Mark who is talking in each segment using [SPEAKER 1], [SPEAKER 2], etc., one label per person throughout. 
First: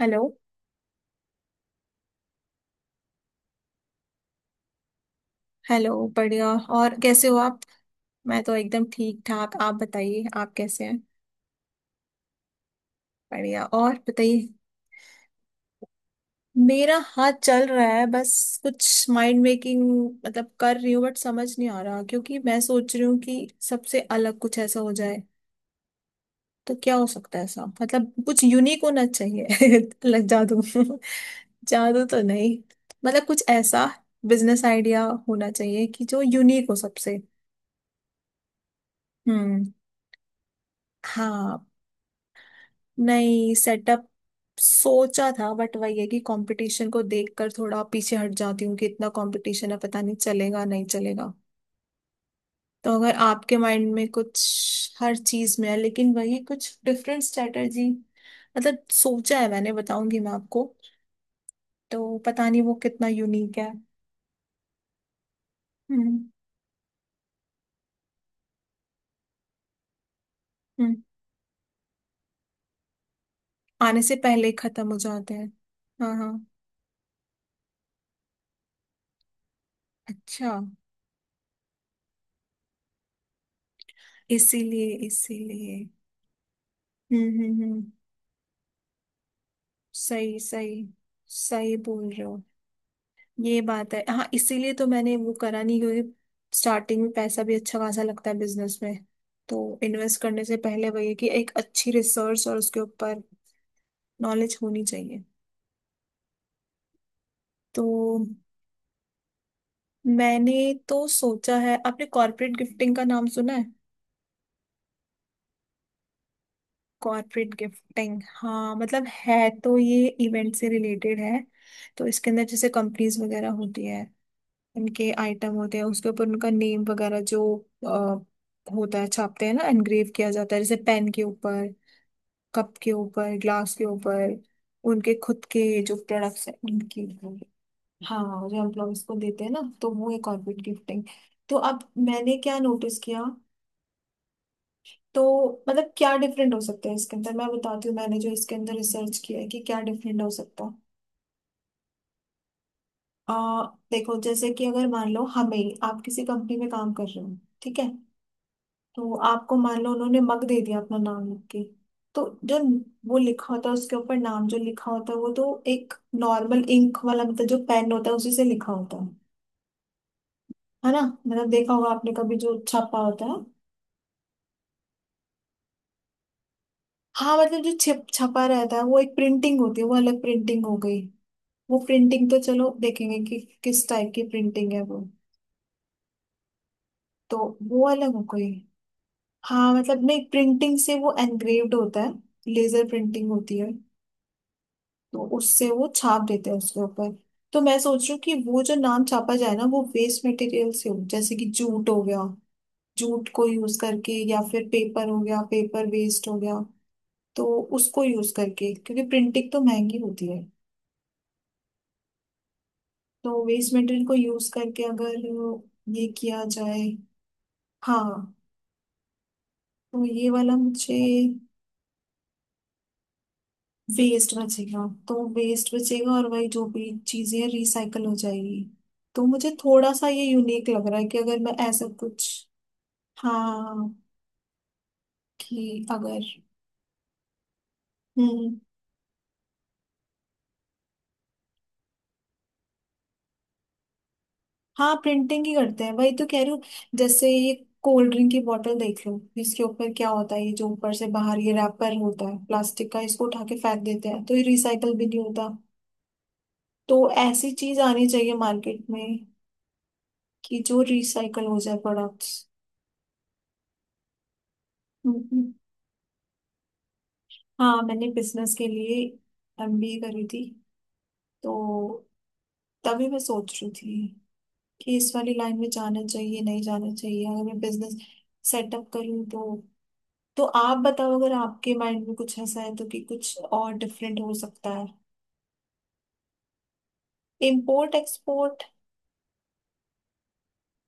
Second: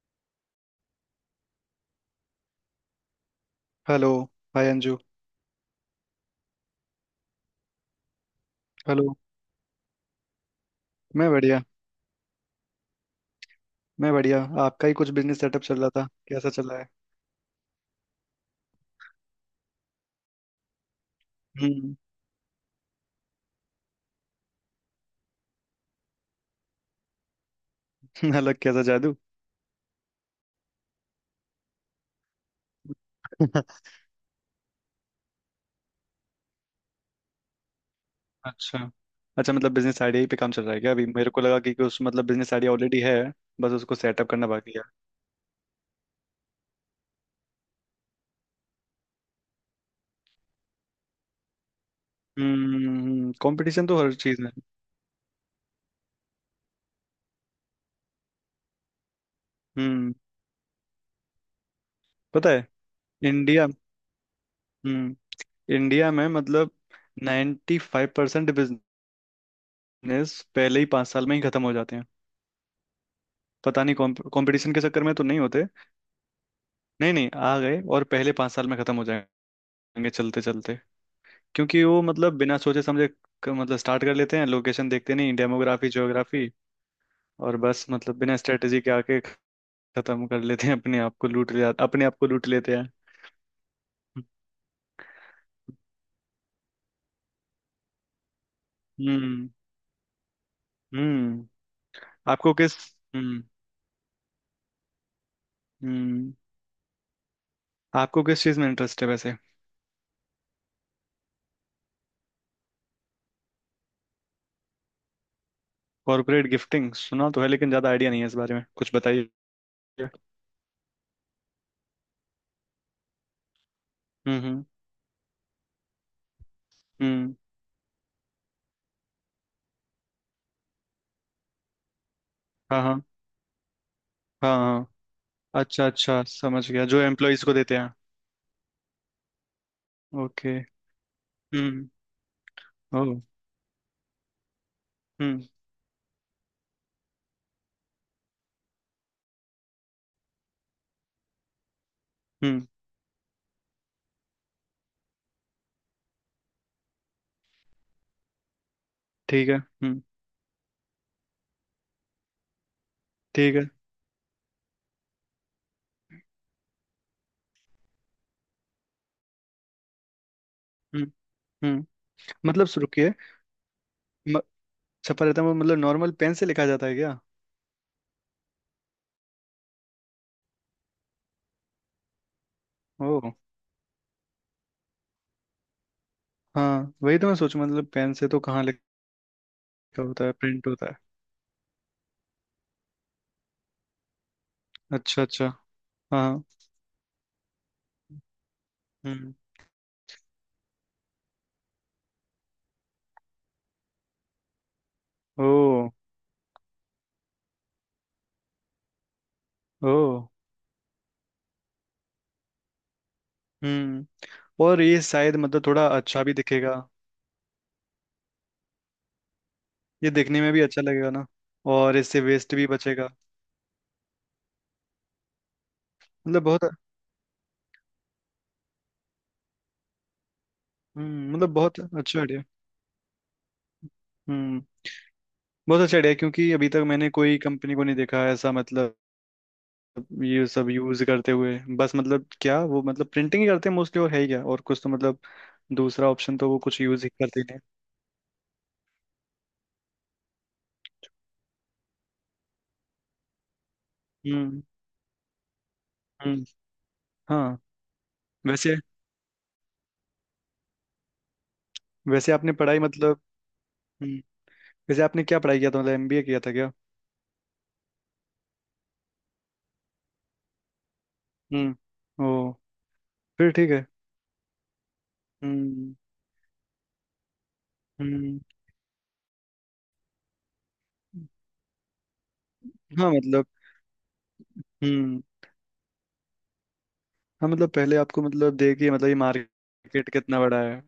[SPEAKER 1] Hello.
[SPEAKER 2] Hello. Hi Anju.
[SPEAKER 1] Hello बढ़िया। और कैसे हो आप? मैं तो एकदम
[SPEAKER 2] हेलो।
[SPEAKER 1] ठीक ठाक। आप बताइए, आप कैसे हैं?
[SPEAKER 2] मैं बढ़िया
[SPEAKER 1] बढ़िया। और
[SPEAKER 2] मैं बढ़िया।
[SPEAKER 1] बताइए।
[SPEAKER 2] आपका ही कुछ बिजनेस सेटअप चल रहा था, कैसा चल रहा है?
[SPEAKER 1] मेरा हाथ चल रहा है बस। कुछ माइंड मेकिंग मतलब कर रही हूँ, बट समझ नहीं आ
[SPEAKER 2] हम्म।
[SPEAKER 1] रहा क्योंकि मैं सोच रही हूँ कि सबसे अलग कुछ ऐसा हो जाए। तो क्या हो सकता है ऐसा, मतलब कुछ
[SPEAKER 2] अलग कैसा
[SPEAKER 1] यूनिक होना
[SPEAKER 2] जादू?
[SPEAKER 1] चाहिए। अलग जादू। जादू तो नहीं, मतलब कुछ ऐसा बिजनेस आइडिया होना चाहिए कि जो यूनिक हो सबसे।
[SPEAKER 2] अच्छा, अच्छा,
[SPEAKER 1] हम्म।
[SPEAKER 2] मतलब बिजनेस आइडिया ही पे काम चल रहा है क्या? अभी मेरे को लगा
[SPEAKER 1] हाँ।
[SPEAKER 2] कि उस मतलब बिजनेस आइडिया ऑलरेडी है,
[SPEAKER 1] नहीं,
[SPEAKER 2] बस उसको
[SPEAKER 1] सेटअप।
[SPEAKER 2] सेटअप करना बाकी है।
[SPEAKER 1] सोचा था बट वही है कि कंपटीशन को देखकर थोड़ा पीछे हट जाती हूँ कि इतना कंपटीशन है, पता नहीं चलेगा नहीं चलेगा। तो अगर
[SPEAKER 2] हम्म,
[SPEAKER 1] आपके
[SPEAKER 2] कंपटीशन
[SPEAKER 1] माइंड
[SPEAKER 2] तो
[SPEAKER 1] में
[SPEAKER 2] हर चीज में।
[SPEAKER 1] कुछ हर चीज में है लेकिन वही कुछ डिफरेंट स्ट्रेटजी। मतलब सोचा है, मैंने
[SPEAKER 2] हम्म।
[SPEAKER 1] बताऊंगी मैं आपको। तो पता
[SPEAKER 2] पता
[SPEAKER 1] नहीं
[SPEAKER 2] है,
[SPEAKER 1] वो कितना यूनिक
[SPEAKER 2] इंडिया,
[SPEAKER 1] है।
[SPEAKER 2] हम्म, इंडिया
[SPEAKER 1] हम्म।
[SPEAKER 2] में मतलब 95% फाइव परसेंट बिजनेस पहले ही
[SPEAKER 1] हम्म।
[SPEAKER 2] पाँच साल में ही खत्म हो जाते हैं। पता नहीं,
[SPEAKER 1] आने से पहले ही
[SPEAKER 2] कंपटीशन के
[SPEAKER 1] खत्म हो
[SPEAKER 2] चक्कर में तो
[SPEAKER 1] जाते
[SPEAKER 2] नहीं
[SPEAKER 1] हैं।
[SPEAKER 2] होते।
[SPEAKER 1] हाँ हाँ।
[SPEAKER 2] नहीं नहीं, आ गए और पहले पाँच साल में खत्म हो जाएंगे, चलते
[SPEAKER 1] अच्छा।
[SPEAKER 2] चलते। क्योंकि वो मतलब बिना सोचे समझे स्टार्ट कर लेते हैं, लोकेशन
[SPEAKER 1] इसीलिए
[SPEAKER 2] देखते नहीं,
[SPEAKER 1] इसीलिए।
[SPEAKER 2] डेमोग्राफी, ज्योग्राफी, और
[SPEAKER 1] हम्म।
[SPEAKER 2] बस मतलब बिना स्ट्रेटेजी के आके खत्म
[SPEAKER 1] सही
[SPEAKER 2] कर लेते
[SPEAKER 1] सही।
[SPEAKER 2] हैं,
[SPEAKER 1] सही
[SPEAKER 2] अपने
[SPEAKER 1] बोल
[SPEAKER 2] आप
[SPEAKER 1] रहे
[SPEAKER 2] को
[SPEAKER 1] हो।
[SPEAKER 2] लूट लेते हैं।
[SPEAKER 1] ये बात है, हाँ, इसीलिए तो मैंने वो करा नहीं, क्योंकि स्टार्टिंग में पैसा भी अच्छा खासा लगता है बिजनेस में।
[SPEAKER 2] हम्म।
[SPEAKER 1] तो इन्वेस्ट करने से पहले वही है कि
[SPEAKER 2] हम्म
[SPEAKER 1] एक अच्छी रिसर्च
[SPEAKER 2] आपको
[SPEAKER 1] और
[SPEAKER 2] किस
[SPEAKER 1] उसके ऊपर
[SPEAKER 2] हम्म।
[SPEAKER 1] नॉलेज होनी चाहिए।
[SPEAKER 2] हम्म,
[SPEAKER 1] तो
[SPEAKER 2] आपको किस चीज में इंटरेस्ट है वैसे?
[SPEAKER 1] मैंने तो सोचा है, आपने कॉर्पोरेट गिफ्टिंग का नाम सुना है?
[SPEAKER 2] कॉर्पोरेट गिफ्टिंग सुना तो है,
[SPEAKER 1] कॉर्पोरेट
[SPEAKER 2] लेकिन ज्यादा आइडिया
[SPEAKER 1] गिफ्टिंग,
[SPEAKER 2] नहीं है, इस बारे में
[SPEAKER 1] हाँ,
[SPEAKER 2] कुछ
[SPEAKER 1] मतलब
[SPEAKER 2] बताइए।
[SPEAKER 1] है तो ये इवेंट से रिलेटेड है। तो इसके अंदर जैसे कंपनीज वगैरह होती है।
[SPEAKER 2] हम्म, हम्म,
[SPEAKER 1] उनके आइटम होते हैं, उसके ऊपर उनका नेम वगैरह
[SPEAKER 2] हम्म,
[SPEAKER 1] जो अ, होता है, छापते हैं ना, एनग्रेव किया जाता है, जैसे पेन के ऊपर। कप
[SPEAKER 2] हाँ
[SPEAKER 1] के
[SPEAKER 2] हाँ,
[SPEAKER 1] ऊपर, ग्लास के ऊपर।
[SPEAKER 2] हाँ हाँ।
[SPEAKER 1] उनके खुद के
[SPEAKER 2] अच्छा
[SPEAKER 1] जो
[SPEAKER 2] अच्छा,
[SPEAKER 1] प्रोडक्ट्स हैं
[SPEAKER 2] समझ गया, जो
[SPEAKER 1] उनकी।
[SPEAKER 2] एम्प्लॉयज को देते हैं।
[SPEAKER 1] हाँ, जो एम्प्लॉयज को देते हैं ना, तो वो है
[SPEAKER 2] ओके।
[SPEAKER 1] Corporate gifting. तो
[SPEAKER 2] हम्म।
[SPEAKER 1] अब मैंने क्या नोटिस
[SPEAKER 2] ओ।
[SPEAKER 1] किया। तो
[SPEAKER 2] हम्म,
[SPEAKER 1] मतलब क्या डिफरेंट हो सकता है इसके अंदर, मैं बताती हूँ मैंने जो इसके अंदर रिसर्च किया है कि क्या डिफरेंट हो सकता है।
[SPEAKER 2] हम्म।
[SPEAKER 1] अ, देखो, जैसे कि अगर मान लो हमें, आप किसी कंपनी में काम कर रहे हो। ठीक है। तो
[SPEAKER 2] ठीक
[SPEAKER 1] आपको
[SPEAKER 2] है,
[SPEAKER 1] मान लो
[SPEAKER 2] हम्म।
[SPEAKER 1] उन्होंने मग दे दिया अपना नाम लिख के। तो जो वो लिखा
[SPEAKER 2] ठीक
[SPEAKER 1] होता
[SPEAKER 2] है।
[SPEAKER 1] है उसके ऊपर, नाम जो लिखा होता है वो तो एक नॉर्मल इंक वाला, मतलब जो पेन होता है उसी से लिखा होता है। है ना।
[SPEAKER 2] हम्म।
[SPEAKER 1] मतलब देखा
[SPEAKER 2] हम्म।
[SPEAKER 1] होगा आपने कभी जो
[SPEAKER 2] मतलब सु-
[SPEAKER 1] छपा
[SPEAKER 2] रुकिए
[SPEAKER 1] होता है।
[SPEAKER 2] म- छपा रहता है वो, मतलब नॉर्मल पेन से लिखा जाता है क्या?
[SPEAKER 1] हाँ, मतलब जो छिप छपा रहता है वो एक प्रिंटिंग होती है, वो अलग प्रिंटिंग हो गई। वो प्रिंटिंग तो चलो
[SPEAKER 2] ओ,
[SPEAKER 1] देखेंगे कि किस टाइप की प्रिंटिंग है वो।
[SPEAKER 2] हाँ, वही तो मैं
[SPEAKER 1] तो
[SPEAKER 2] सोचूं,
[SPEAKER 1] वो
[SPEAKER 2] मतलब पेन
[SPEAKER 1] अलग हो
[SPEAKER 2] से तो
[SPEAKER 1] गई।
[SPEAKER 2] कहाँ लिखा
[SPEAKER 1] हाँ, मतलब नहीं,
[SPEAKER 2] होता है, प्रिंट
[SPEAKER 1] प्रिंटिंग
[SPEAKER 2] होता है।
[SPEAKER 1] से वो एनग्रेव्ड होता है। लेजर प्रिंटिंग होती है।
[SPEAKER 2] अच्छा
[SPEAKER 1] तो
[SPEAKER 2] अच्छा।
[SPEAKER 1] उससे वो छाप
[SPEAKER 2] हाँ।
[SPEAKER 1] देते हैं उसके ऊपर। तो मैं सोच रही हूँ कि वो जो नाम
[SPEAKER 2] हम्म।
[SPEAKER 1] छापा जाए ना, वो वेस्ट मटेरियल से हो, जैसे कि जूट हो गया। जूट को यूज करके, या फिर पेपर हो गया,
[SPEAKER 2] ओ।
[SPEAKER 1] पेपर वेस्ट हो गया। तो उसको यूज करके, क्योंकि प्रिंटिंग तो
[SPEAKER 2] ओ।
[SPEAKER 1] महंगी होती है। तो वेस्ट मटेरियल
[SPEAKER 2] हम्म,
[SPEAKER 1] को यूज
[SPEAKER 2] और
[SPEAKER 1] करके
[SPEAKER 2] ये
[SPEAKER 1] अगर
[SPEAKER 2] शायद मतलब थोड़ा
[SPEAKER 1] ये
[SPEAKER 2] अच्छा भी
[SPEAKER 1] किया
[SPEAKER 2] दिखेगा।
[SPEAKER 1] जाए। हाँ। तो
[SPEAKER 2] ये
[SPEAKER 1] ये
[SPEAKER 2] देखने में
[SPEAKER 1] वाला
[SPEAKER 2] भी अच्छा
[SPEAKER 1] मुझे।
[SPEAKER 2] लगेगा ना, और इससे वेस्ट भी बचेगा।
[SPEAKER 1] वेस्ट बचेगा तो वेस्ट बचेगा, और
[SPEAKER 2] मतलब
[SPEAKER 1] वही जो
[SPEAKER 2] बहुत,
[SPEAKER 1] भी चीजें रिसाइकल हो जाएगी। तो मुझे थोड़ा सा ये यूनिक लग रहा है कि
[SPEAKER 2] हम्म,
[SPEAKER 1] अगर
[SPEAKER 2] मतलब
[SPEAKER 1] मैं
[SPEAKER 2] बहुत
[SPEAKER 1] ऐसा
[SPEAKER 2] अच्छा
[SPEAKER 1] कुछ।
[SPEAKER 2] आइडिया।
[SPEAKER 1] हाँ।
[SPEAKER 2] हम्म, बहुत
[SPEAKER 1] कि
[SPEAKER 2] अच्छा आइडिया,
[SPEAKER 1] अगर।
[SPEAKER 2] क्योंकि अभी तक मैंने कोई कंपनी को नहीं देखा ऐसा,
[SPEAKER 1] हम्म।
[SPEAKER 2] मतलब ये सब यूज करते हुए। बस मतलब क्या वो मतलब प्रिंटिंग ही करते हैं मोस्टली, और है ही क्या और कुछ तो,
[SPEAKER 1] हाँ,
[SPEAKER 2] मतलब
[SPEAKER 1] प्रिंटिंग ही करते हैं, वही
[SPEAKER 2] दूसरा
[SPEAKER 1] तो
[SPEAKER 2] ऑप्शन
[SPEAKER 1] कह
[SPEAKER 2] तो
[SPEAKER 1] रही
[SPEAKER 2] वो
[SPEAKER 1] हूँ।
[SPEAKER 2] कुछ यूज ही
[SPEAKER 1] जैसे
[SPEAKER 2] करते
[SPEAKER 1] ये
[SPEAKER 2] ही
[SPEAKER 1] कोल्ड ड्रिंक की बोतल देख लो, इसके ऊपर क्या होता है, ये जो ऊपर से बाहर ये रैपर होता है प्लास्टिक का, इसको उठा के फेंक देते हैं,
[SPEAKER 2] नहीं।
[SPEAKER 1] तो ये
[SPEAKER 2] हम्म,
[SPEAKER 1] रिसाइकल भी नहीं होता।
[SPEAKER 2] हम्म,
[SPEAKER 1] तो ऐसी
[SPEAKER 2] हाँ।
[SPEAKER 1] चीज आनी चाहिए
[SPEAKER 2] वैसे
[SPEAKER 1] मार्केट में। कि जो रिसाइकल हो जाए
[SPEAKER 2] वैसे
[SPEAKER 1] प्रोडक्ट्स।
[SPEAKER 2] आपने पढ़ाई मतलब हम्म, वैसे आपने क्या
[SPEAKER 1] हम्म,
[SPEAKER 2] पढ़ाई किया था, मतलब एमबीए किया था क्या?
[SPEAKER 1] हाँ, मैंने बिजनेस के लिए एमबीए करी थी। तो
[SPEAKER 2] हम्म, ओ,
[SPEAKER 1] तभी मैं
[SPEAKER 2] फिर
[SPEAKER 1] सोच रही
[SPEAKER 2] ठीक है।
[SPEAKER 1] थी कि इस वाली लाइन में
[SPEAKER 2] हम्म,
[SPEAKER 1] जाना चाहिए नहीं जाना चाहिए, अगर मैं बिजनेस
[SPEAKER 2] हम्म,
[SPEAKER 1] सेटअप करूँ तो। तो आप बताओ अगर आपके माइंड में कुछ ऐसा है तो, कि
[SPEAKER 2] हाँ
[SPEAKER 1] कुछ
[SPEAKER 2] मतलब,
[SPEAKER 1] और डिफरेंट हो सकता है।
[SPEAKER 2] हम्म। हाँ मतलब
[SPEAKER 1] इम्पोर्ट
[SPEAKER 2] पहले आपको मतलब
[SPEAKER 1] एक्सपोर्ट।
[SPEAKER 2] देखिए, मतलब ये मार्केट कितना बड़ा है,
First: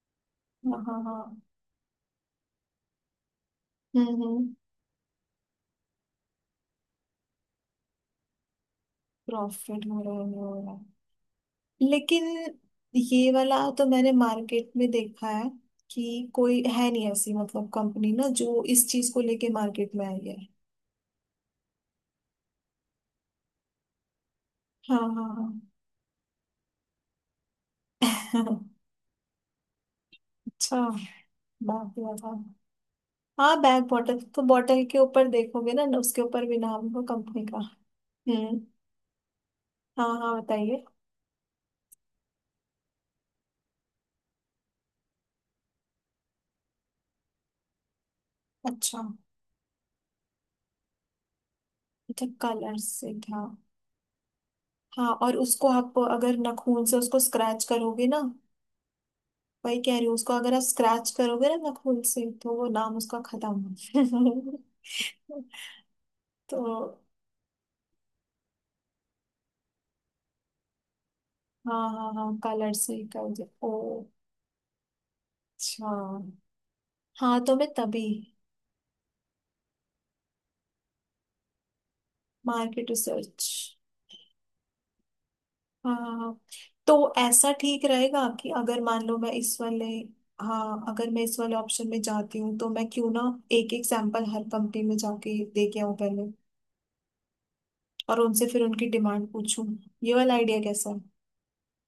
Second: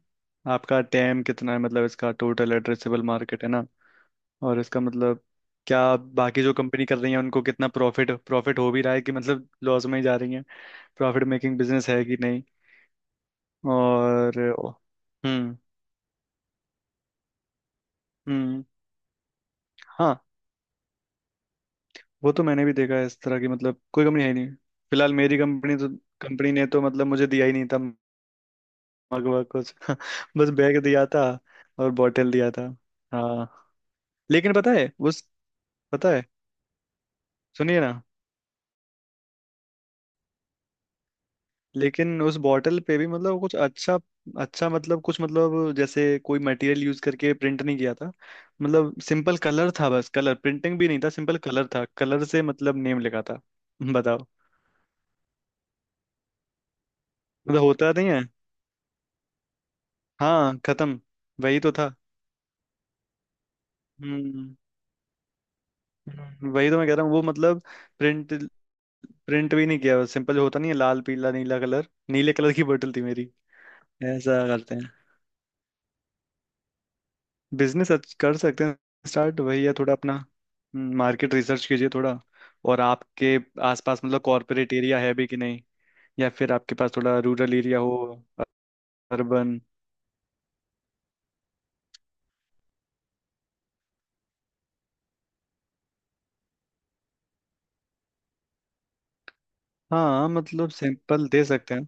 [SPEAKER 2] आपका
[SPEAKER 1] हाँ हाँ हाँ।
[SPEAKER 2] टैम कितना है, मतलब इसका टोटल एड्रेसेबल मार्केट है ना।
[SPEAKER 1] हम्म।
[SPEAKER 2] और इसका मतलब क्या बाकी जो कंपनी कर रही है, उनको कितना प्रॉफिट प्रॉफिट हो भी रहा है कि मतलब
[SPEAKER 1] प्रॉफिट
[SPEAKER 2] लॉस में
[SPEAKER 1] हो
[SPEAKER 2] ही
[SPEAKER 1] रहा
[SPEAKER 2] जा
[SPEAKER 1] है,
[SPEAKER 2] रही है,
[SPEAKER 1] हो रहा है।
[SPEAKER 2] प्रॉफिट मेकिंग बिजनेस है कि
[SPEAKER 1] लेकिन
[SPEAKER 2] नहीं।
[SPEAKER 1] ये वाला तो मैंने
[SPEAKER 2] और,
[SPEAKER 1] मार्केट में देखा है।
[SPEAKER 2] हम्म,
[SPEAKER 1] कि कोई है नहीं ऐसी, मतलब कंपनी ना, जो
[SPEAKER 2] हम्म,
[SPEAKER 1] इस चीज को लेके मार्केट में
[SPEAKER 2] हाँ,
[SPEAKER 1] आई है।
[SPEAKER 2] वो तो मैंने भी देखा है, इस तरह की मतलब कोई कंपनी है ही नहीं।
[SPEAKER 1] हाँ
[SPEAKER 2] फिलहाल मेरी
[SPEAKER 1] हाँ
[SPEAKER 2] कंपनी तो कंपनी ने तो मतलब मुझे दिया ही नहीं था,
[SPEAKER 1] हाँ।
[SPEAKER 2] मग वग कुछ। बस
[SPEAKER 1] अच्छा,
[SPEAKER 2] बैग दिया था और
[SPEAKER 1] बात हुआ
[SPEAKER 2] बॉटल
[SPEAKER 1] था।
[SPEAKER 2] दिया था। हाँ,
[SPEAKER 1] हाँ, बैग बॉटल। तो
[SPEAKER 2] लेकिन पता
[SPEAKER 1] बॉटल
[SPEAKER 2] है
[SPEAKER 1] के
[SPEAKER 2] उस
[SPEAKER 1] ऊपर देखोगे ना ना
[SPEAKER 2] पता
[SPEAKER 1] उसके
[SPEAKER 2] है,
[SPEAKER 1] ऊपर भी नाम होगा कंपनी का।
[SPEAKER 2] सुनिए ना,
[SPEAKER 1] हम्म। हाँ हाँ, बताइए।
[SPEAKER 2] लेकिन उस बॉटल पे भी मतलब कुछ अच्छा, अच्छा मतलब कुछ, मतलब जैसे कोई मटेरियल यूज करके प्रिंट नहीं किया था। मतलब
[SPEAKER 1] अच्छा
[SPEAKER 2] सिंपल कलर था, बस, कलर प्रिंटिंग भी नहीं था, सिंपल कलर था, कलर
[SPEAKER 1] अच्छा,
[SPEAKER 2] से मतलब
[SPEAKER 1] कलर
[SPEAKER 2] नेम
[SPEAKER 1] से
[SPEAKER 2] लिखा था।
[SPEAKER 1] था।
[SPEAKER 2] बताओ,
[SPEAKER 1] हाँ, और उसको आप अगर नाखून से उसको
[SPEAKER 2] मतलब
[SPEAKER 1] स्क्रैच
[SPEAKER 2] होता
[SPEAKER 1] करोगे
[SPEAKER 2] नहीं
[SPEAKER 1] ना।
[SPEAKER 2] है।
[SPEAKER 1] वही कह रही हूँ, उसको अगर
[SPEAKER 2] हाँ,
[SPEAKER 1] आप
[SPEAKER 2] खत्म,
[SPEAKER 1] स्क्रैच करोगे ना
[SPEAKER 2] वही तो था।
[SPEAKER 1] नाखून से, तो वो नाम उसका खत्म।
[SPEAKER 2] हम्म।
[SPEAKER 1] तो।
[SPEAKER 2] वही तो मैं कह रहा हूँ, वो मतलब प्रिंट प्रिंट भी नहीं किया, सिंपल होता नहीं है, लाल पीला नीला कलर,
[SPEAKER 1] हाँ हाँ
[SPEAKER 2] नीले
[SPEAKER 1] हाँ,
[SPEAKER 2] कलर की
[SPEAKER 1] कलर
[SPEAKER 2] बोतल
[SPEAKER 1] से
[SPEAKER 2] थी
[SPEAKER 1] ही कर
[SPEAKER 2] मेरी।
[SPEAKER 1] दे। ओ।
[SPEAKER 2] ऐसा करते हैं,
[SPEAKER 1] अच्छा। हाँ, तो मैं
[SPEAKER 2] बिजनेस
[SPEAKER 1] तभी।
[SPEAKER 2] कर सकते हैं, स्टार्ट, वही है, थोड़ा अपना, मार्केट रिसर्च कीजिए थोड़ा। और
[SPEAKER 1] मार्केट
[SPEAKER 2] आपके
[SPEAKER 1] रिसर्च।
[SPEAKER 2] आसपास मतलब कॉरपोरेट एरिया है भी कि नहीं, या
[SPEAKER 1] हाँ,
[SPEAKER 2] फिर आपके पास
[SPEAKER 1] तो
[SPEAKER 2] थोड़ा
[SPEAKER 1] ऐसा
[SPEAKER 2] रूरल एरिया
[SPEAKER 1] ठीक
[SPEAKER 2] हो,
[SPEAKER 1] रहेगा कि अगर मान लो मैं इस
[SPEAKER 2] अर्बन।
[SPEAKER 1] वाले। हाँ, अगर मैं इस वाले ऑप्शन में जाती हूँ तो मैं क्यों ना। एक एक सैंपल हर कंपनी में जाके दे के आऊँ पहले। और उनसे फिर उनकी डिमांड पूछूं। ये
[SPEAKER 2] हाँ
[SPEAKER 1] वाला आइडिया
[SPEAKER 2] मतलब
[SPEAKER 1] कैसा है?
[SPEAKER 2] सैंपल दे सकते हैं।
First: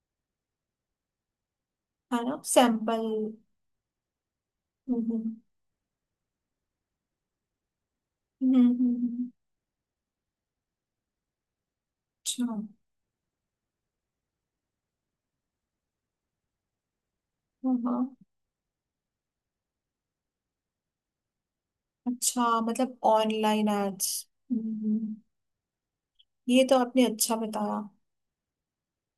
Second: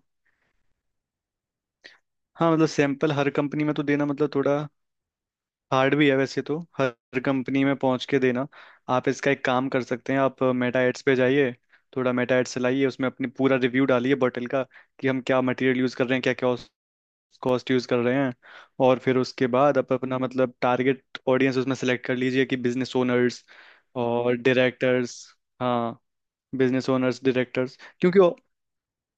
[SPEAKER 1] है ना,
[SPEAKER 2] हाँ मतलब
[SPEAKER 1] सैंपल।
[SPEAKER 2] सैंपल हर कंपनी में तो देना मतलब थोड़ा
[SPEAKER 1] हम्म हम्म
[SPEAKER 2] हार्ड भी है, वैसे तो हर कंपनी में पहुंच के देना। आप
[SPEAKER 1] हम्म।
[SPEAKER 2] इसका एक काम कर सकते हैं, आप मेटा एड्स पे जाइए, थोड़ा मेटा
[SPEAKER 1] अच्छा।
[SPEAKER 2] एड्स चलाइए, उसमें अपने पूरा रिव्यू डालिए बॉटल का, कि हम क्या मटेरियल यूज़ कर रहे हैं, क्या क्या कॉस्ट
[SPEAKER 1] हाँ
[SPEAKER 2] यूज कर रहे
[SPEAKER 1] हाँ।
[SPEAKER 2] हैं। और फिर उसके बाद आप अपना मतलब टारगेट ऑडियंस उसमें सेलेक्ट कर लीजिए
[SPEAKER 1] अच्छा,
[SPEAKER 2] कि बिजनेस
[SPEAKER 1] मतलब
[SPEAKER 2] ओनर्स
[SPEAKER 1] ऑनलाइन एड्स।
[SPEAKER 2] और डायरेक्टर्स। हाँ,
[SPEAKER 1] ये तो
[SPEAKER 2] बिजनेस
[SPEAKER 1] आपने
[SPEAKER 2] ओनर्स,
[SPEAKER 1] अच्छा
[SPEAKER 2] डायरेक्टर्स,
[SPEAKER 1] बताया।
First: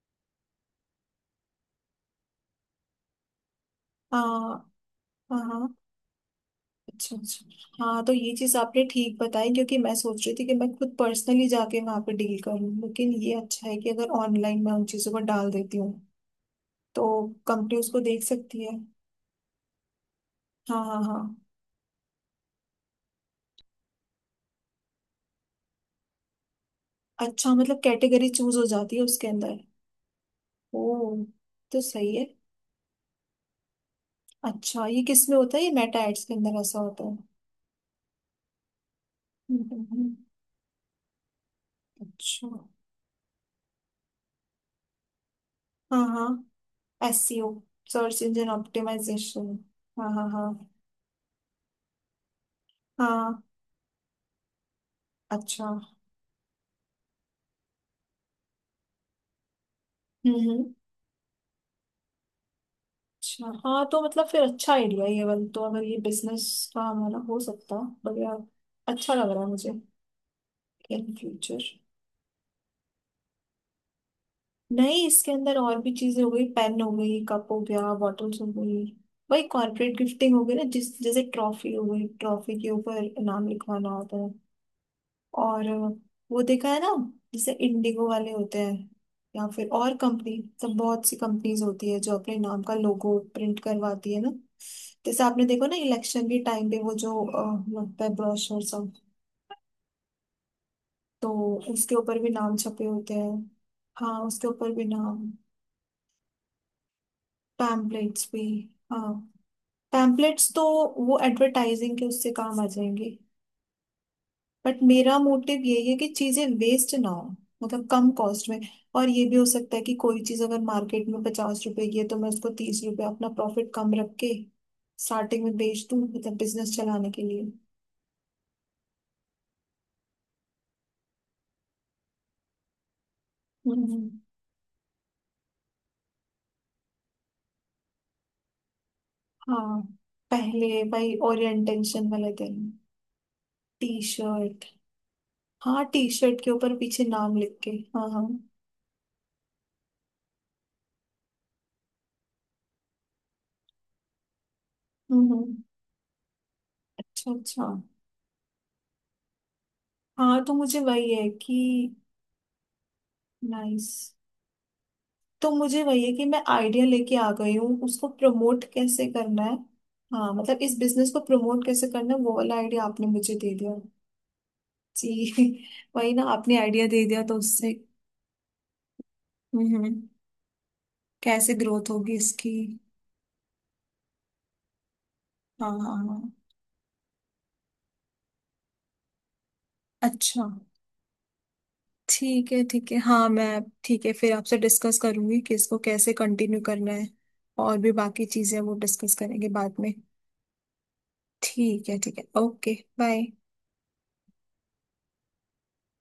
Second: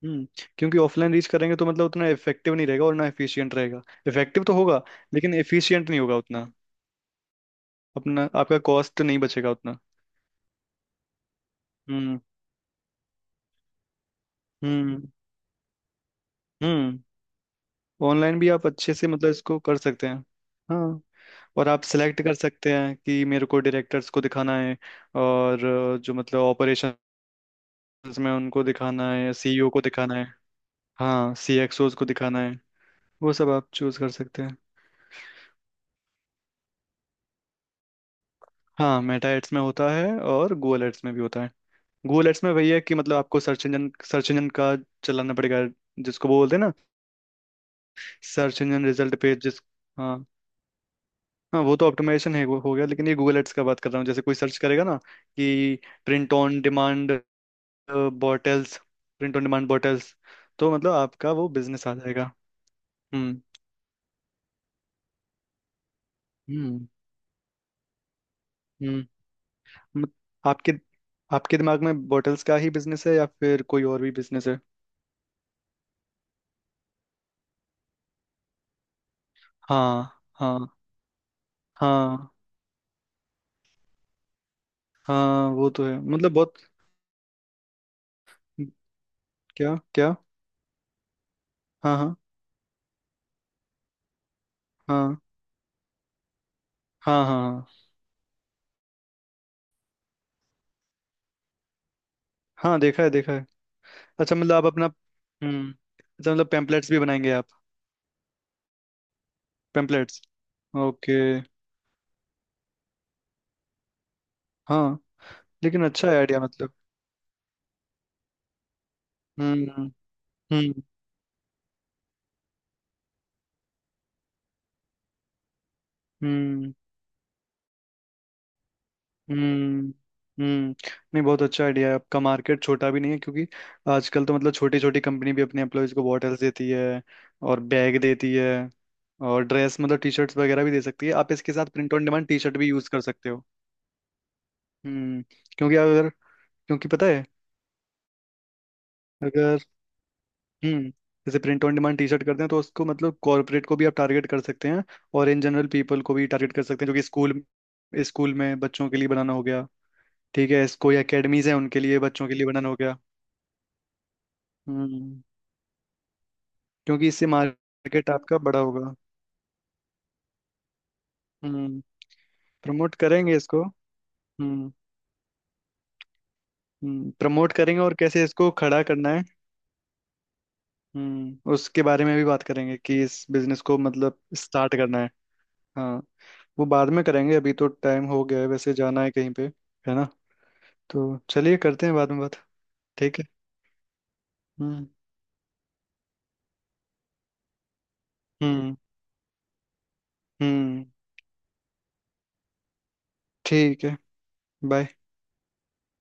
[SPEAKER 2] हम्म, क्योंकि ऑफलाइन रीच करेंगे तो मतलब उतना इफेक्टिव नहीं रहेगा, और ना एफिशिएंट रहेगा, इफेक्टिव तो
[SPEAKER 1] हाँ
[SPEAKER 2] होगा लेकिन
[SPEAKER 1] हाँ। हाँ।
[SPEAKER 2] एफिशिएंट नहीं होगा उतना,
[SPEAKER 1] अच्छा अच्छा। हाँ, तो
[SPEAKER 2] अपना
[SPEAKER 1] ये चीज
[SPEAKER 2] आपका
[SPEAKER 1] आपने
[SPEAKER 2] कॉस्ट
[SPEAKER 1] ठीक
[SPEAKER 2] नहीं
[SPEAKER 1] बताई
[SPEAKER 2] बचेगा
[SPEAKER 1] क्योंकि
[SPEAKER 2] उतना।
[SPEAKER 1] मैं सोच रही थी कि मैं खुद पर्सनली जाके वहां पे
[SPEAKER 2] हम्म,
[SPEAKER 1] डील करूँ, लेकिन ये अच्छा है कि अगर ऑनलाइन मैं उन
[SPEAKER 2] हम्म,
[SPEAKER 1] चीजों को डाल देती हूँ।
[SPEAKER 2] हम्म।
[SPEAKER 1] तो कंपनी उसको देख
[SPEAKER 2] ऑनलाइन भी
[SPEAKER 1] सकती
[SPEAKER 2] आप
[SPEAKER 1] है।
[SPEAKER 2] अच्छे से मतलब इसको कर सकते हैं।
[SPEAKER 1] हाँ
[SPEAKER 2] हाँ,
[SPEAKER 1] हाँ हाँ।
[SPEAKER 2] और आप सिलेक्ट कर सकते हैं कि मेरे को डायरेक्टर्स को दिखाना है, और अ, जो मतलब ऑपरेशंस
[SPEAKER 1] अच्छा, मतलब कैटेगरी
[SPEAKER 2] में
[SPEAKER 1] चूज
[SPEAKER 2] उनको
[SPEAKER 1] हो जाती है
[SPEAKER 2] दिखाना है,
[SPEAKER 1] उसके
[SPEAKER 2] या
[SPEAKER 1] अंदर।
[SPEAKER 2] सीईओ को दिखाना है,
[SPEAKER 1] ओ।
[SPEAKER 2] हाँ,
[SPEAKER 1] तो
[SPEAKER 2] सीएक्सओस को
[SPEAKER 1] सही है।
[SPEAKER 2] दिखाना है। वो सब आप चूज कर सकते हैं।
[SPEAKER 1] अच्छा, ये किस में होता है, ये मेटा एड्स के अंदर ऐसा होता है?
[SPEAKER 2] हाँ मेटा एड्स
[SPEAKER 1] हम्म,
[SPEAKER 2] में
[SPEAKER 1] हम्म,
[SPEAKER 2] होता है,
[SPEAKER 1] हम्म।
[SPEAKER 2] और गूगल एड्स में भी होता है। गूगल एड्स
[SPEAKER 1] अच्छा।
[SPEAKER 2] में वही है कि मतलब आपको सर्च इंजन का चलाना पड़ेगा,
[SPEAKER 1] हाँ
[SPEAKER 2] जिसको बोलते हैं
[SPEAKER 1] हाँ,
[SPEAKER 2] ना
[SPEAKER 1] S C O, search engine
[SPEAKER 2] search engine result page
[SPEAKER 1] optimization.
[SPEAKER 2] जिस।
[SPEAKER 1] हाँ
[SPEAKER 2] हाँ
[SPEAKER 1] हाँ हाँ।
[SPEAKER 2] हाँ, वो तो ऑप्टिमाइजेशन है, वो हो गया, लेकिन ये गूगल
[SPEAKER 1] हाँ।
[SPEAKER 2] एड्स का बात कर रहा हूँ, जैसे कोई सर्च करेगा ना
[SPEAKER 1] अच्छा।
[SPEAKER 2] कि print on demand bottles, print on demand bottles.
[SPEAKER 1] हम्म।
[SPEAKER 2] तो मतलब आपका वो बिजनेस आ जाएगा। हम्म,
[SPEAKER 1] अच्छा, हाँ, तो मतलब फिर अच्छा आइडिया है ये वाला, तो अगर ये बिजनेस का
[SPEAKER 2] हम्म,
[SPEAKER 1] हमारा हो सकता। बढ़िया। अच्छा
[SPEAKER 2] हम्म,
[SPEAKER 1] लग रहा है मुझे।
[SPEAKER 2] मत- आपके
[SPEAKER 1] इन
[SPEAKER 2] आपके
[SPEAKER 1] फ्यूचर।
[SPEAKER 2] दिमाग में बॉटल्स का ही बिजनेस है, या फिर कोई और भी बिजनेस है?
[SPEAKER 1] नहीं, इसके अंदर और भी चीजें हो गई, पेन हो गई, कप हो गया, बॉटल्स हो गई। वही कॉर्पोरेट
[SPEAKER 2] हाँ
[SPEAKER 1] गिफ्टिंग हो गई ना,
[SPEAKER 2] हाँ,
[SPEAKER 1] जिस जैसे ट्रॉफी हो गई,
[SPEAKER 2] हाँ
[SPEAKER 1] ट्रॉफी के ऊपर नाम लिखवाना होता है।
[SPEAKER 2] हाँ,
[SPEAKER 1] और
[SPEAKER 2] वो तो है, मतलब
[SPEAKER 1] वो
[SPEAKER 2] बहुत।
[SPEAKER 1] देखा है ना। जैसे इंडिगो वाले होते हैं। या फिर
[SPEAKER 2] क्या
[SPEAKER 1] और
[SPEAKER 2] क्या।
[SPEAKER 1] कंपनी सब, बहुत सी कंपनीज होती
[SPEAKER 2] हाँ
[SPEAKER 1] है
[SPEAKER 2] हाँ
[SPEAKER 1] जो अपने नाम का लोगो प्रिंट करवाती है ना।
[SPEAKER 2] हाँ,
[SPEAKER 1] जैसे आपने देखो ना, इलेक्शन के टाइम पे वो जो
[SPEAKER 2] हाँ, हाँ हाँ,
[SPEAKER 1] लगता है ब्रोशर सब। तो उसके ऊपर भी नाम
[SPEAKER 2] हाँ
[SPEAKER 1] छपे
[SPEAKER 2] देखा है
[SPEAKER 1] होते हैं।
[SPEAKER 2] देखा है।
[SPEAKER 1] हाँ,
[SPEAKER 2] अच्छा
[SPEAKER 1] उसके
[SPEAKER 2] मतलब आप
[SPEAKER 1] ऊपर भी
[SPEAKER 2] अपना,
[SPEAKER 1] नाम।
[SPEAKER 2] हम्म, अच्छा मतलब पेम्पलेट्स भी बनाएंगे आप,
[SPEAKER 1] पैम्पलेट्स भी। हाँ,
[SPEAKER 2] पेम्पलेट्स?
[SPEAKER 1] पैम्पलेट्स तो वो
[SPEAKER 2] ओके।
[SPEAKER 1] एडवर्टाइजिंग के उससे काम आ जाएंगे। बट
[SPEAKER 2] हाँ,
[SPEAKER 1] मेरा मोटिव
[SPEAKER 2] लेकिन
[SPEAKER 1] यही है कि
[SPEAKER 2] अच्छा है आइडिया,
[SPEAKER 1] चीजें
[SPEAKER 2] मतलब,
[SPEAKER 1] वेस्ट ना हो। मतलब कम कॉस्ट में। और ये भी हो सकता है
[SPEAKER 2] हम्म,
[SPEAKER 1] कि कोई चीज अगर
[SPEAKER 2] हम्म,
[SPEAKER 1] मार्केट में 50 रुपए की है तो मैं उसको 30 रुपए अपना प्रॉफिट कम रख के स्टार्टिंग में बेच दूं, मतलब
[SPEAKER 2] हम्म,
[SPEAKER 1] बिजनेस चलाने के लिए।
[SPEAKER 2] हम्म, हम्म। नहीं, बहुत अच्छा आइडिया है आपका, मार्केट छोटा भी नहीं है, क्योंकि
[SPEAKER 1] हम्म।
[SPEAKER 2] आजकल तो मतलब छोटी छोटी कंपनी भी अपने एम्प्लॉयज को बॉटल्स देती है, और बैग देती है, और ड्रेस,
[SPEAKER 1] हाँ,
[SPEAKER 2] मतलब टी शर्ट्स वगैरह भी
[SPEAKER 1] पहले
[SPEAKER 2] दे सकती है,
[SPEAKER 1] भाई
[SPEAKER 2] आप इसके साथ प्रिंट ऑन
[SPEAKER 1] ओरिएंटेशन
[SPEAKER 2] डिमांड
[SPEAKER 1] वाले
[SPEAKER 2] टी
[SPEAKER 1] दिन।
[SPEAKER 2] शर्ट भी यूज कर सकते हो।
[SPEAKER 1] T shirt.
[SPEAKER 2] हम्म, क्योंकि
[SPEAKER 1] हाँ, टी
[SPEAKER 2] अगर
[SPEAKER 1] शर्ट के ऊपर
[SPEAKER 2] क्योंकि
[SPEAKER 1] पीछे
[SPEAKER 2] पता है,
[SPEAKER 1] नाम लिख के। हाँ हाँ।
[SPEAKER 2] अगर, हम्म, जैसे print on demand T shirt करते हैं, तो उसको मतलब कॉर्पोरेट को भी आप टारगेट कर सकते हैं और
[SPEAKER 1] हम्म
[SPEAKER 2] इन
[SPEAKER 1] हम्म,
[SPEAKER 2] जनरल पीपल को भी टारगेट कर सकते हैं, जो कि
[SPEAKER 1] अच्छा
[SPEAKER 2] स्कूल
[SPEAKER 1] अच्छा।
[SPEAKER 2] स्कूल में बच्चों के लिए बनाना हो गया,
[SPEAKER 1] हाँ,
[SPEAKER 2] ठीक
[SPEAKER 1] तो
[SPEAKER 2] है,
[SPEAKER 1] मुझे
[SPEAKER 2] कोई
[SPEAKER 1] वही है
[SPEAKER 2] एकेडमीज
[SPEAKER 1] कि।
[SPEAKER 2] है, उनके लिए बच्चों के लिए बनाना हो गया।
[SPEAKER 1] नाइस।
[SPEAKER 2] हम्म,
[SPEAKER 1] तो मुझे वही है कि मैं आइडिया
[SPEAKER 2] क्योंकि
[SPEAKER 1] लेके
[SPEAKER 2] इससे
[SPEAKER 1] आ गई हूँ, उसको
[SPEAKER 2] मार्केट आपका बड़ा
[SPEAKER 1] प्रमोट
[SPEAKER 2] होगा।
[SPEAKER 1] कैसे करना है। हाँ, मतलब इस बिजनेस को प्रमोट
[SPEAKER 2] हम्म,
[SPEAKER 1] कैसे करना है, वो वाला आइडिया
[SPEAKER 2] प्रमोट
[SPEAKER 1] आपने मुझे
[SPEAKER 2] करेंगे
[SPEAKER 1] दे
[SPEAKER 2] इसको,
[SPEAKER 1] दिया।
[SPEAKER 2] हम्म।
[SPEAKER 1] जी। वही ना, आपने आइडिया दे
[SPEAKER 2] हम्म,
[SPEAKER 1] दिया तो
[SPEAKER 2] प्रमोट
[SPEAKER 1] उससे।
[SPEAKER 2] करेंगे, और कैसे इसको खड़ा करना है,
[SPEAKER 1] हम्म हम्म,
[SPEAKER 2] हम्म,
[SPEAKER 1] कैसे
[SPEAKER 2] उसके
[SPEAKER 1] ग्रोथ
[SPEAKER 2] बारे
[SPEAKER 1] होगी
[SPEAKER 2] में भी बात
[SPEAKER 1] इसकी।
[SPEAKER 2] करेंगे, कि इस बिजनेस को मतलब स्टार्ट करना है।
[SPEAKER 1] हाँ हाँ
[SPEAKER 2] हाँ,
[SPEAKER 1] हाँ।
[SPEAKER 2] वो बाद में करेंगे, अभी तो टाइम हो गया है, वैसे जाना है कहीं पे, है ना,
[SPEAKER 1] अच्छा।
[SPEAKER 2] तो चलिए करते हैं बाद में बात।
[SPEAKER 1] ठीक है ठीक है,
[SPEAKER 2] ठीक है,
[SPEAKER 1] हाँ, मैं ठीक है फिर आपसे
[SPEAKER 2] हम्म,
[SPEAKER 1] डिस्कस करूंगी कि इसको कैसे कंटिन्यू करना है। और भी बाकी चीजें वो
[SPEAKER 2] हम्म,
[SPEAKER 1] डिस्कस करेंगे बाद में।
[SPEAKER 2] हम्म,
[SPEAKER 1] ठीक है ठीक है, ओके। बाय।
[SPEAKER 2] ठीक है, बाय।